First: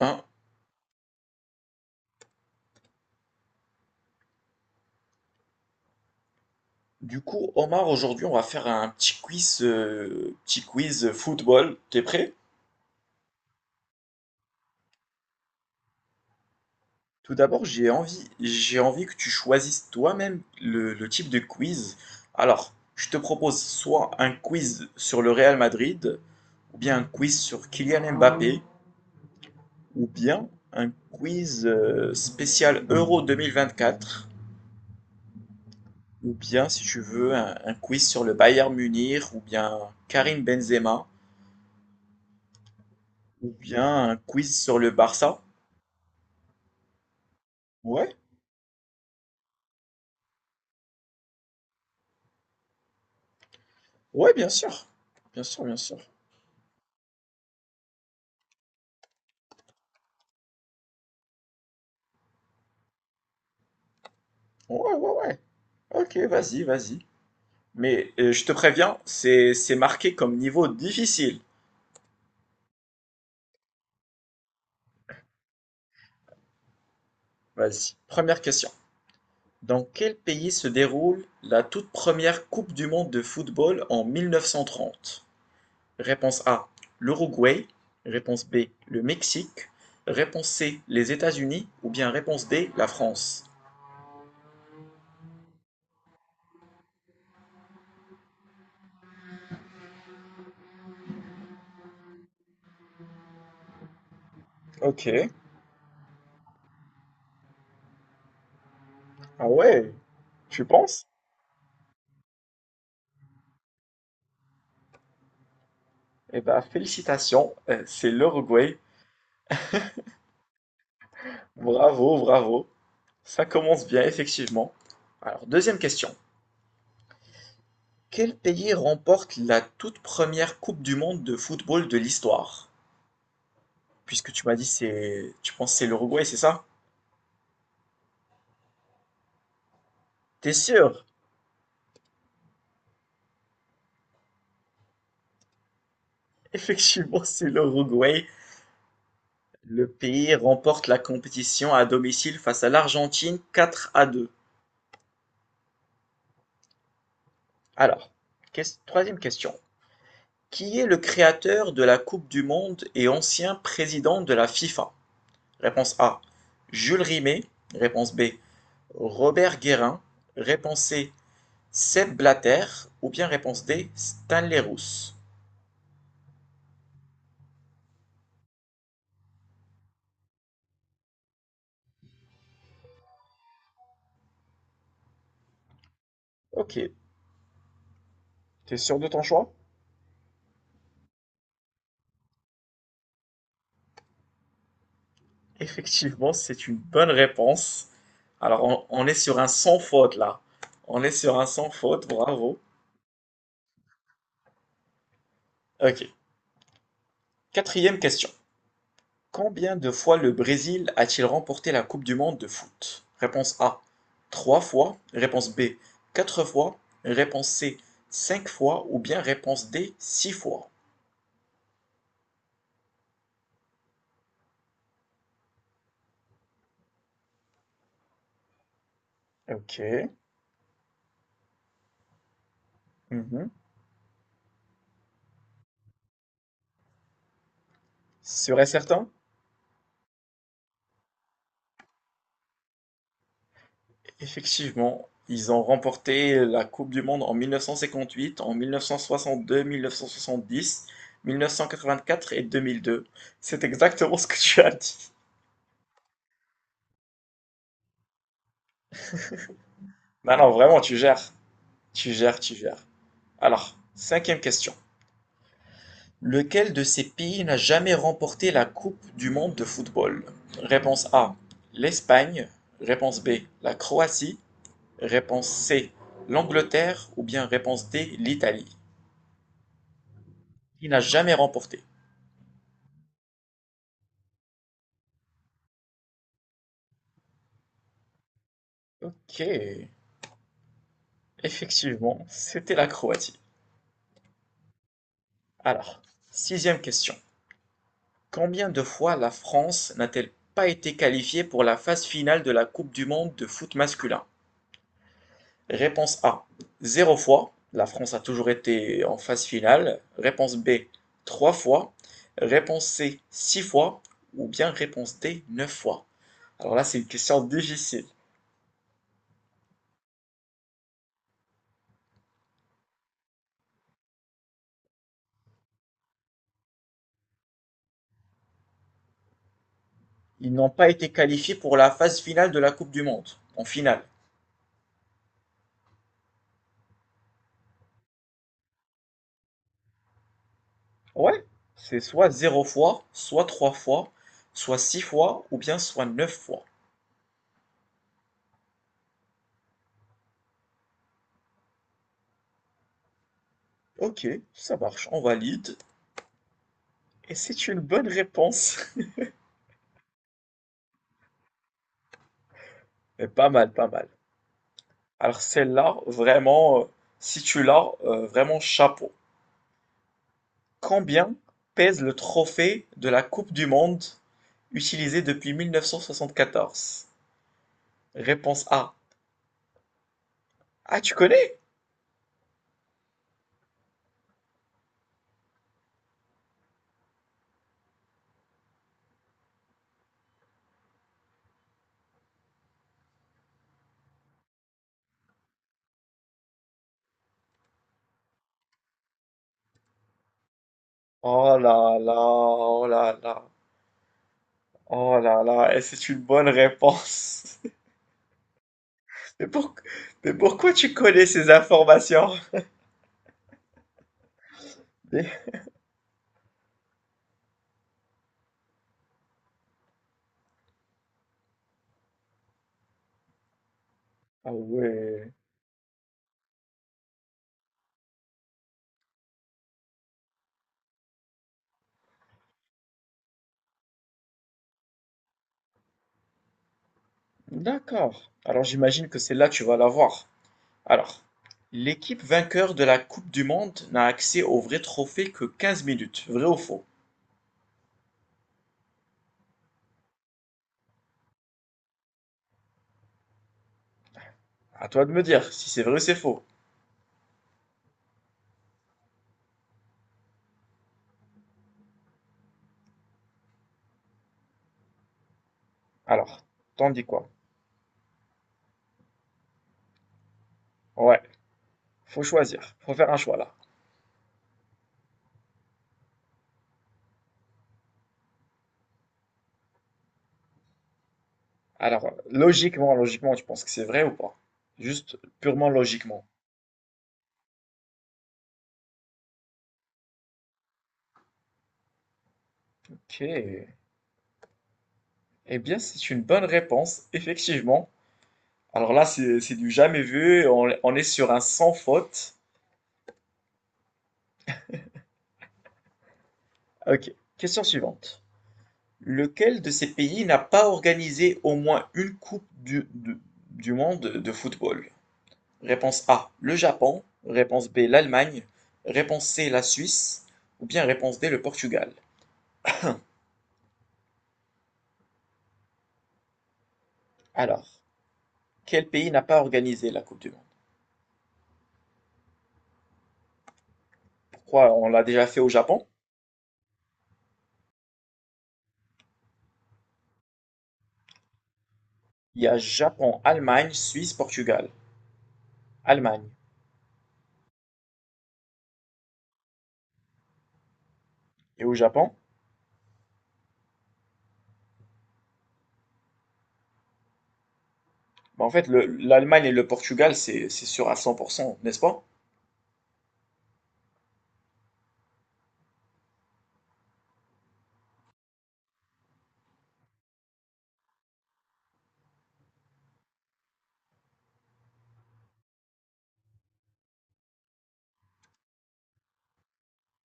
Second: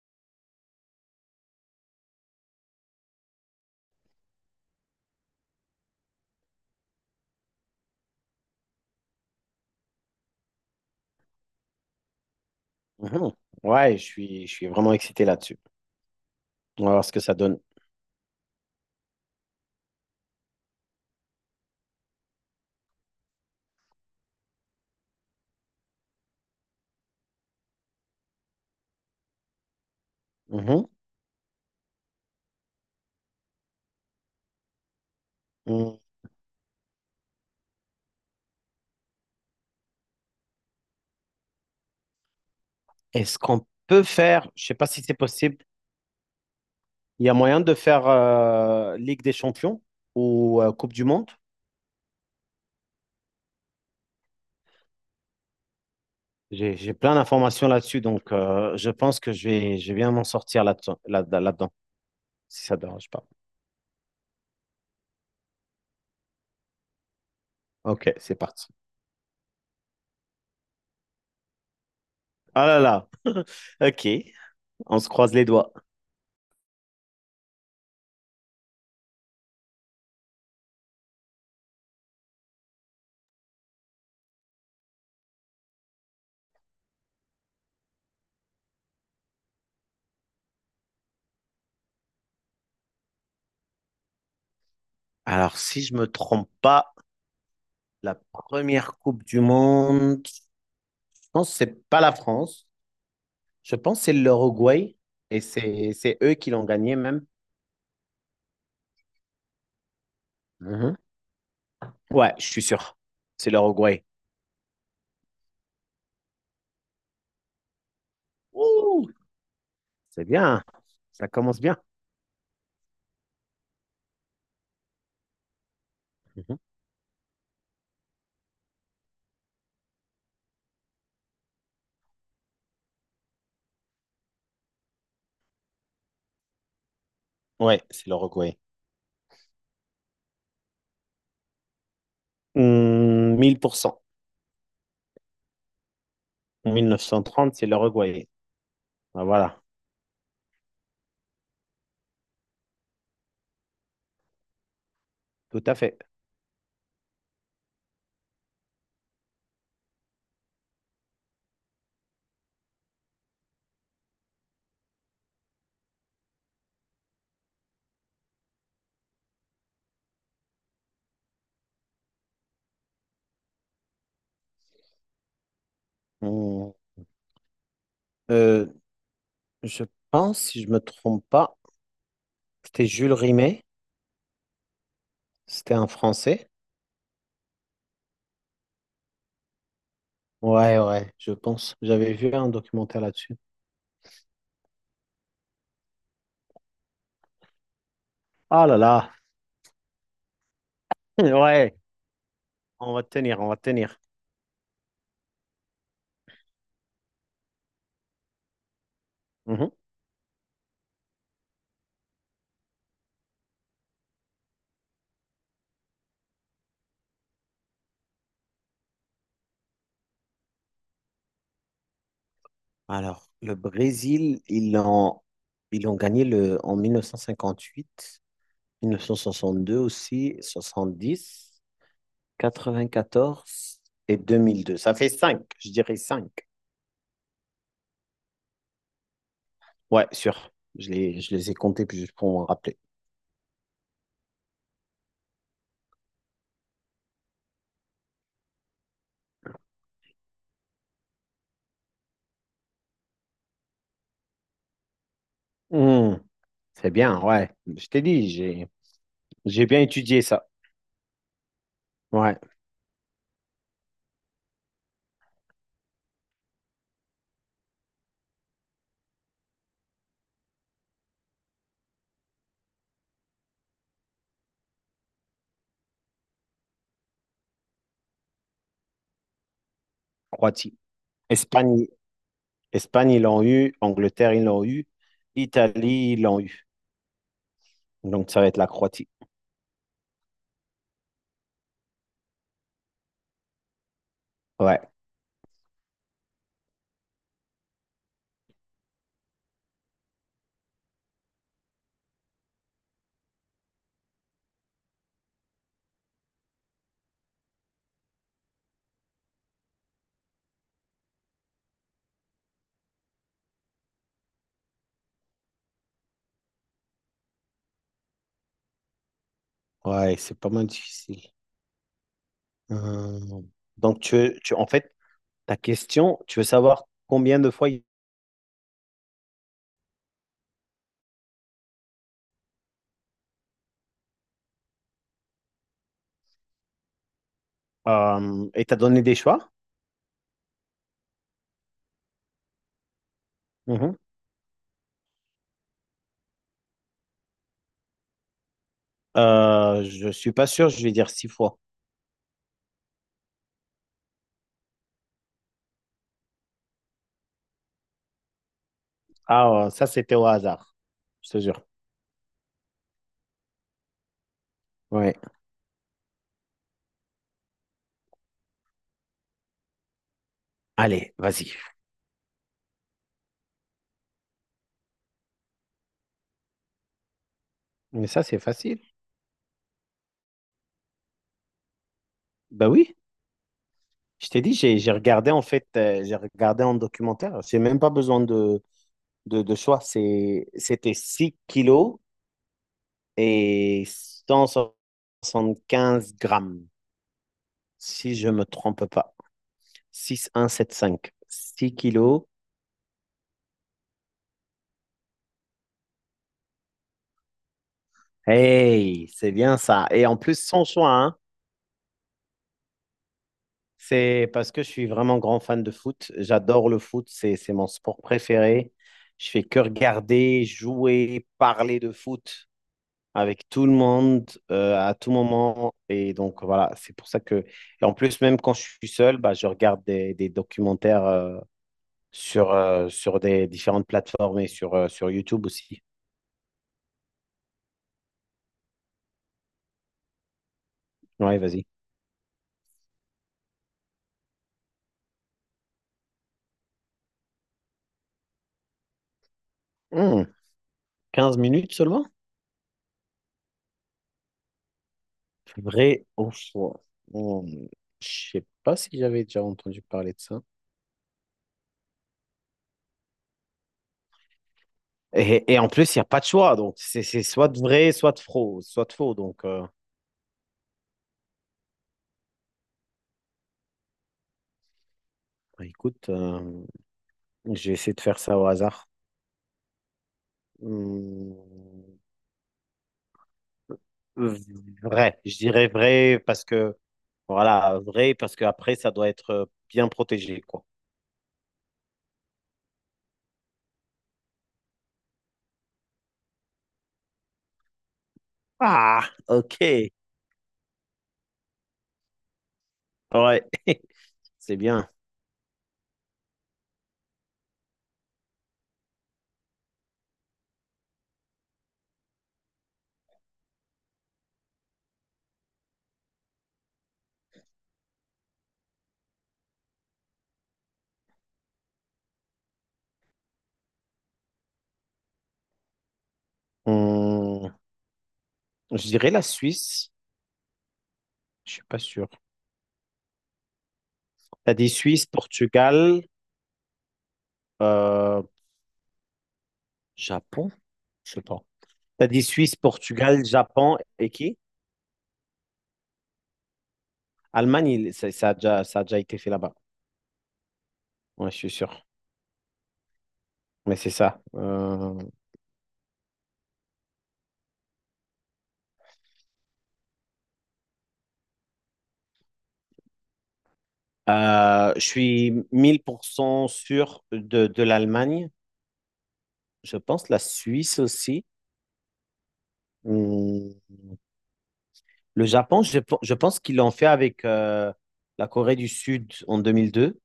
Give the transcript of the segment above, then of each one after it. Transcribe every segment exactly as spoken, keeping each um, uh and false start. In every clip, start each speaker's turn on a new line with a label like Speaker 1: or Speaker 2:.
Speaker 1: Hein, du coup, Omar, aujourd'hui, on va faire un petit quiz, euh, petit quiz football. T'es prêt?
Speaker 2: Mhm. Ouais, je suis, je suis vraiment excité là-dessus. On va voir ce que ça
Speaker 1: Tout
Speaker 2: donne.
Speaker 1: d'abord, j'ai envie, j'ai envie que tu choisisses toi-même le, le type de quiz. Alors, je te propose soit un quiz sur le Real Madrid, ou bien un quiz sur Kylian Mbappé, ou bien
Speaker 2: Mhm.
Speaker 1: un quiz euh, spécial Euro deux mille vingt-quatre,
Speaker 2: Mm.
Speaker 1: ou bien, si tu veux, un, un quiz sur le Bayern Munich, ou bien Karim Benzema,
Speaker 2: Est-ce
Speaker 1: ou
Speaker 2: qu'on peut
Speaker 1: bien un
Speaker 2: faire,
Speaker 1: quiz
Speaker 2: je sais
Speaker 1: sur
Speaker 2: pas
Speaker 1: le
Speaker 2: si c'est
Speaker 1: Barça.
Speaker 2: possible, il y a moyen de faire
Speaker 1: Ouais,
Speaker 2: euh, Ligue des Champions ou euh, Coupe du Monde?
Speaker 1: ouais, bien sûr. Bien sûr, bien sûr.
Speaker 2: J'ai, j'ai plein d'informations là-dessus, donc euh, je pense que je vais, je vais bien m'en sortir là-dedans, là, là-dedans, si ça ne dérange pas.
Speaker 1: Ouais, ouais, ouais. Ok, vas-y, vas-y. Mais
Speaker 2: Ok,
Speaker 1: euh,
Speaker 2: c'est
Speaker 1: je te
Speaker 2: parti.
Speaker 1: préviens, c'est c'est marqué comme niveau difficile.
Speaker 2: Ah là là, ok, on se croise les doigts.
Speaker 1: Vas-y. Première question. Dans quel pays se déroule la toute première Coupe du monde de football en mille neuf cent trente. Réponse A, l'Uruguay. Réponse B, le Mexique. Réponse C, les États-Unis. Ou bien réponse D, la France.
Speaker 2: Alors, si je me trompe pas, la première Coupe du Monde, je pense que c'est pas la France. Je pense que c'est l'Uruguay
Speaker 1: Ok.
Speaker 2: et c'est c'est eux qui l'ont gagné même.
Speaker 1: Ah ouais, tu
Speaker 2: Mhm.
Speaker 1: penses?
Speaker 2: Ouais, je suis sûr. C'est l'Uruguay.
Speaker 1: Eh ben, félicitations, euh, c'est l'Uruguay.
Speaker 2: Ouh, c'est bien. Ça commence bien.
Speaker 1: Bravo, bravo. Ça commence bien, effectivement. Alors, deuxième question.
Speaker 2: Mhm.
Speaker 1: Quel pays remporte la toute première Coupe du monde de football de l'histoire? Puisque tu m'as dit c'est, tu penses c'est l'Uruguay, c'est ça?
Speaker 2: Ouais, c'est l'Uruguay.
Speaker 1: T'es sûr?
Speaker 2: Hum, mille pour cent mille neuf cent
Speaker 1: Effectivement, c'est
Speaker 2: trente, c'est
Speaker 1: l'Uruguay.
Speaker 2: l'Uruguay. Ah, voilà,
Speaker 1: Le pays remporte la compétition à domicile face à l'Argentine quatre à deux.
Speaker 2: tout à fait.
Speaker 1: Alors, ques- troisième question. Qui est le créateur de la Coupe du monde et ancien président de la FIFA? Réponse A. Jules Rimet. Réponse B. Robert Guérin. Réponse C. Seb Blatter. Ou bien réponse D. Stanley Rousse.
Speaker 2: Hum. Euh, je pense, si je me trompe pas, c'était Jules Rimet. C'était un Français.
Speaker 1: Ok. T'es sûr de ton choix?
Speaker 2: Ouais, ouais, je pense. J'avais vu un documentaire là-dessus.
Speaker 1: Effectivement, c'est une bonne réponse. Alors,
Speaker 2: Ah là
Speaker 1: on, on est
Speaker 2: là.
Speaker 1: sur un sans faute là. On est sur un sans
Speaker 2: Ouais,
Speaker 1: faute, bravo.
Speaker 2: on va tenir, on va tenir.
Speaker 1: Ok. Quatrième question.
Speaker 2: Mhm.
Speaker 1: Combien de fois le Brésil a-t-il remporté la Coupe du monde de foot? Réponse A, trois fois. Réponse B, quatre fois. Réponse C, cinq fois. Ou bien réponse D, six fois.
Speaker 2: Alors, le Brésil, ils l'ont ils ont gagné le, en mille mille neuf neuf cent cinquante-huit, mille neuf cent cinquante huit soixante deux
Speaker 1: Ok.
Speaker 2: aussi, soixante dix quatre vingt
Speaker 1: Mhm.
Speaker 2: quatorze et deux mille deux. Ça fait cinq, je dirais cinq
Speaker 1: Serait certain?
Speaker 2: Ouais, sûr. Je les, je les ai comptés puis juste pour m'en rappeler.
Speaker 1: Effectivement, ils ont remporté la Coupe du monde en mille neuf cent cinquante-huit, en mille neuf cent soixante-deux, mille neuf cent soixante-dix, mille neuf cent quatre-vingt-quatre et deux mille deux. C'est exactement ce que tu as dit.
Speaker 2: Hmm, c'est bien, ouais. Je t'ai dit, j'ai, j'ai bien étudié
Speaker 1: Non,
Speaker 2: ça.
Speaker 1: non, vraiment, tu gères. Tu
Speaker 2: Ouais,
Speaker 1: gères, tu gères. Alors, cinquième question. Lequel de ces pays n'a jamais remporté la Coupe du monde de football? Réponse A: l'Espagne. Réponse B: la Croatie. Réponse C: l'Angleterre. Ou bien réponse D: l'Italie.
Speaker 2: Croatie.
Speaker 1: Il n'a jamais remporté.
Speaker 2: Espagne, Espagne, ils l'ont eu. Angleterre, ils l'ont eu. Italie, ils l'ont eu. Donc, ça va être la Croatie.
Speaker 1: Ok, effectivement, c'était la Croatie.
Speaker 2: Ouais,
Speaker 1: Alors, sixième question. Combien de fois la France n'a-t-elle pas été qualifiée pour la phase finale de la Coupe du monde de foot masculin? Réponse A, zéro fois, la France a toujours été en phase finale. Réponse B, trois fois. Réponse C, six fois. Ou bien réponse D, neuf fois. Alors là, c'est une question difficile.
Speaker 2: ouais, c'est pas mal difficile. Euh, Donc, tu, veux- tu, en fait, ta question, tu veux savoir combien de fois il-
Speaker 1: Ils n'ont pas été qualifiés pour la phase finale de la Coupe du Monde, en finale.
Speaker 2: euh, et t'as donné des choix?
Speaker 1: Ouais, c'est soit zéro fois, soit trois
Speaker 2: Mhm.
Speaker 1: fois, soit six fois, ou bien soit neuf fois.
Speaker 2: Euh, je suis pas sûr, je vais dire six fois.
Speaker 1: Ok, ça marche, on valide. Et c'est une bonne réponse.
Speaker 2: Ah, euh, ça, c'était au hasard, je te jure.
Speaker 1: Mais pas mal, pas mal.
Speaker 2: Ouais.
Speaker 1: Alors celle-là, vraiment, euh, si tu l'as, euh, vraiment chapeau.
Speaker 2: Allez,
Speaker 1: Combien
Speaker 2: vas-y.
Speaker 1: pèse le trophée de la Coupe du Monde utilisé depuis mille neuf cent soixante-quatorze?
Speaker 2: Mais ça, c'est
Speaker 1: Réponse
Speaker 2: facile.
Speaker 1: A. Ah, tu connais?
Speaker 2: Bah oui, je t'ai dit, j'ai j'ai regardé en fait, euh, j'ai regardé en documentaire. J'ai même pas besoin de, de, de choix. C'est, c'était six kilos et cent soixante quinze grammes, si je me trompe pas. six un sept cinq.
Speaker 1: Oh
Speaker 2: six
Speaker 1: là là,
Speaker 2: kilos.
Speaker 1: oh là là, oh là là, et c'est une bonne réponse.
Speaker 2: Hey, c'est
Speaker 1: Mais,
Speaker 2: bien
Speaker 1: pour-
Speaker 2: ça. Et en
Speaker 1: mais
Speaker 2: plus, sans
Speaker 1: pourquoi
Speaker 2: choix,
Speaker 1: tu
Speaker 2: hein.
Speaker 1: connais ces informations?
Speaker 2: C'est parce que je suis vraiment grand
Speaker 1: Mais-
Speaker 2: fan de foot. J'adore le foot, c'est, c'est mon sport préféré. Je fais que regarder, jouer, parler de foot avec tout le monde
Speaker 1: Ah
Speaker 2: euh, à tout
Speaker 1: ouais,
Speaker 2: moment. Et donc, voilà, c'est pour ça que. Et en plus, même quand je suis seul, bah, je regarde des, des documentaires euh, sur, euh, sur des différentes plateformes et sur, euh, sur YouTube aussi.
Speaker 1: d'accord. Alors j'imagine que celle-là, tu vas l'avoir. Alors,
Speaker 2: Ouais, vas-y.
Speaker 1: l'équipe vainqueur de la Coupe du monde n'a accès au vrai trophée que quinze minutes. Vrai ou faux?
Speaker 2: Hmm, quinze minutes seulement?
Speaker 1: À toi de me dire si c'est vrai ou
Speaker 2: Vrai
Speaker 1: c'est
Speaker 2: au
Speaker 1: faux.
Speaker 2: froid. Hmm, je sais pas si j'avais déjà entendu parler de ça. Et, et en plus, il n'y a pas de
Speaker 1: Alors,
Speaker 2: choix. Donc,
Speaker 1: t'en
Speaker 2: c'est
Speaker 1: dis
Speaker 2: c'est
Speaker 1: quoi?
Speaker 2: soit de vrai, soit de faux, soit de faux. Donc, euh,
Speaker 1: Ouais, faut choisir. Faut faire un choix là.
Speaker 2: bah, écoute, euh, je vais essayer de faire ça au hasard. Hmm,
Speaker 1: Alors, euh, logiquement, logiquement, tu penses que c'est vrai ou pas? Juste
Speaker 2: vrai. Je dirais
Speaker 1: purement
Speaker 2: vrai
Speaker 1: logiquement.
Speaker 2: parce que, voilà, vrai parce que après ça doit être euh, bien protégé, quoi.
Speaker 1: Ok. Eh bien, c'est une bonne réponse, effectivement. Alors là,
Speaker 2: Ah,
Speaker 1: c'est c'est du
Speaker 2: ok.
Speaker 1: jamais vu. On, on est sur un sans faute.
Speaker 2: Ouais, c'est bien.
Speaker 1: Ok. Question suivante. Lequel de ces pays n'a pas organisé au moins une Coupe du, du- du monde de football? Réponse A, le Japon. Réponse B, l'Allemagne. Réponse C, la Suisse. Ou bien réponse D, le Portugal.
Speaker 2: Hmm,
Speaker 1: Alors,
Speaker 2: je
Speaker 1: quel pays
Speaker 2: dirais la
Speaker 1: n'a pas organisé
Speaker 2: Suisse.
Speaker 1: la Coupe du monde?
Speaker 2: Je suis pas sûr. T'as dit
Speaker 1: Pourquoi on l'a
Speaker 2: Suisse,
Speaker 1: déjà fait au Japon?
Speaker 2: Portugal, euh, Japon? Je sais pas. T'as dit
Speaker 1: Il y
Speaker 2: Suisse,
Speaker 1: a Japon,
Speaker 2: Portugal,
Speaker 1: Allemagne,
Speaker 2: Japon et
Speaker 1: Suisse,
Speaker 2: qui?
Speaker 1: Portugal. Allemagne.
Speaker 2: Allemagne, il- ça, ça a déjà, ça a déjà été fait là-bas. Ouais, je suis
Speaker 1: Et au
Speaker 2: sûr.
Speaker 1: Japon?
Speaker 2: Mais c'est ça. Euh,
Speaker 1: Bah, en fait, le- l'Allemagne et le Portugal, c'est c'est sûr à cent pour cent, n'est-ce pas?
Speaker 2: euh, je suis mille pour cent sûr de, de l'Allemagne. Je pense la Suisse aussi. Hum, Le Japon, je, pe- je pense qu'ils l'ont fait avec euh, la Corée du Sud en deux mille deux.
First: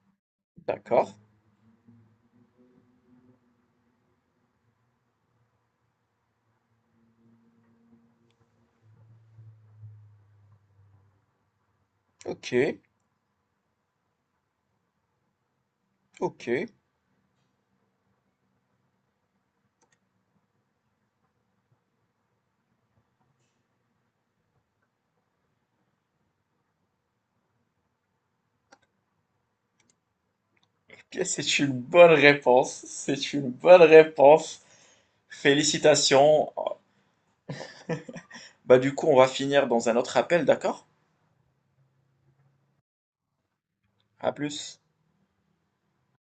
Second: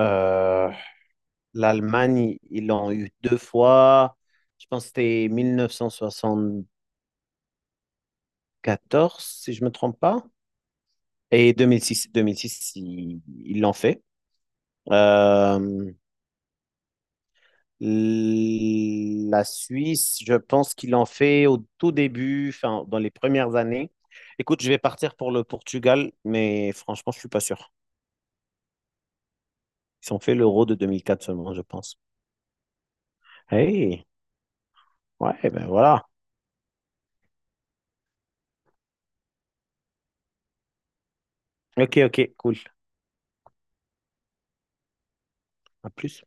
Speaker 2: Euh,
Speaker 1: D'accord.
Speaker 2: L'Allemagne, ils l'ont eu deux fois. Je pense que c'était quatorze si je ne me trompe pas. Et deux mille six
Speaker 1: Ok,
Speaker 2: deux mille six ils ils l'ont fait. Euh,
Speaker 1: ok.
Speaker 2: la Suisse, je pense qu'ils l'ont fait au tout début, enfin, dans les premières années. Écoute, je vais partir pour le Portugal, mais franchement, je suis pas sûr. Ils ont fait l'Euro de deux mille quatre seulement,
Speaker 1: C'est
Speaker 2: je
Speaker 1: une
Speaker 2: pense.
Speaker 1: bonne réponse, c'est une bonne
Speaker 2: Hey,
Speaker 1: réponse.
Speaker 2: ouais, ben voilà.
Speaker 1: Félicitations. Bah du coup, on va finir dans un autre appel, d'accord?
Speaker 2: Ok, ok, cool.
Speaker 1: À plus.
Speaker 2: À plus.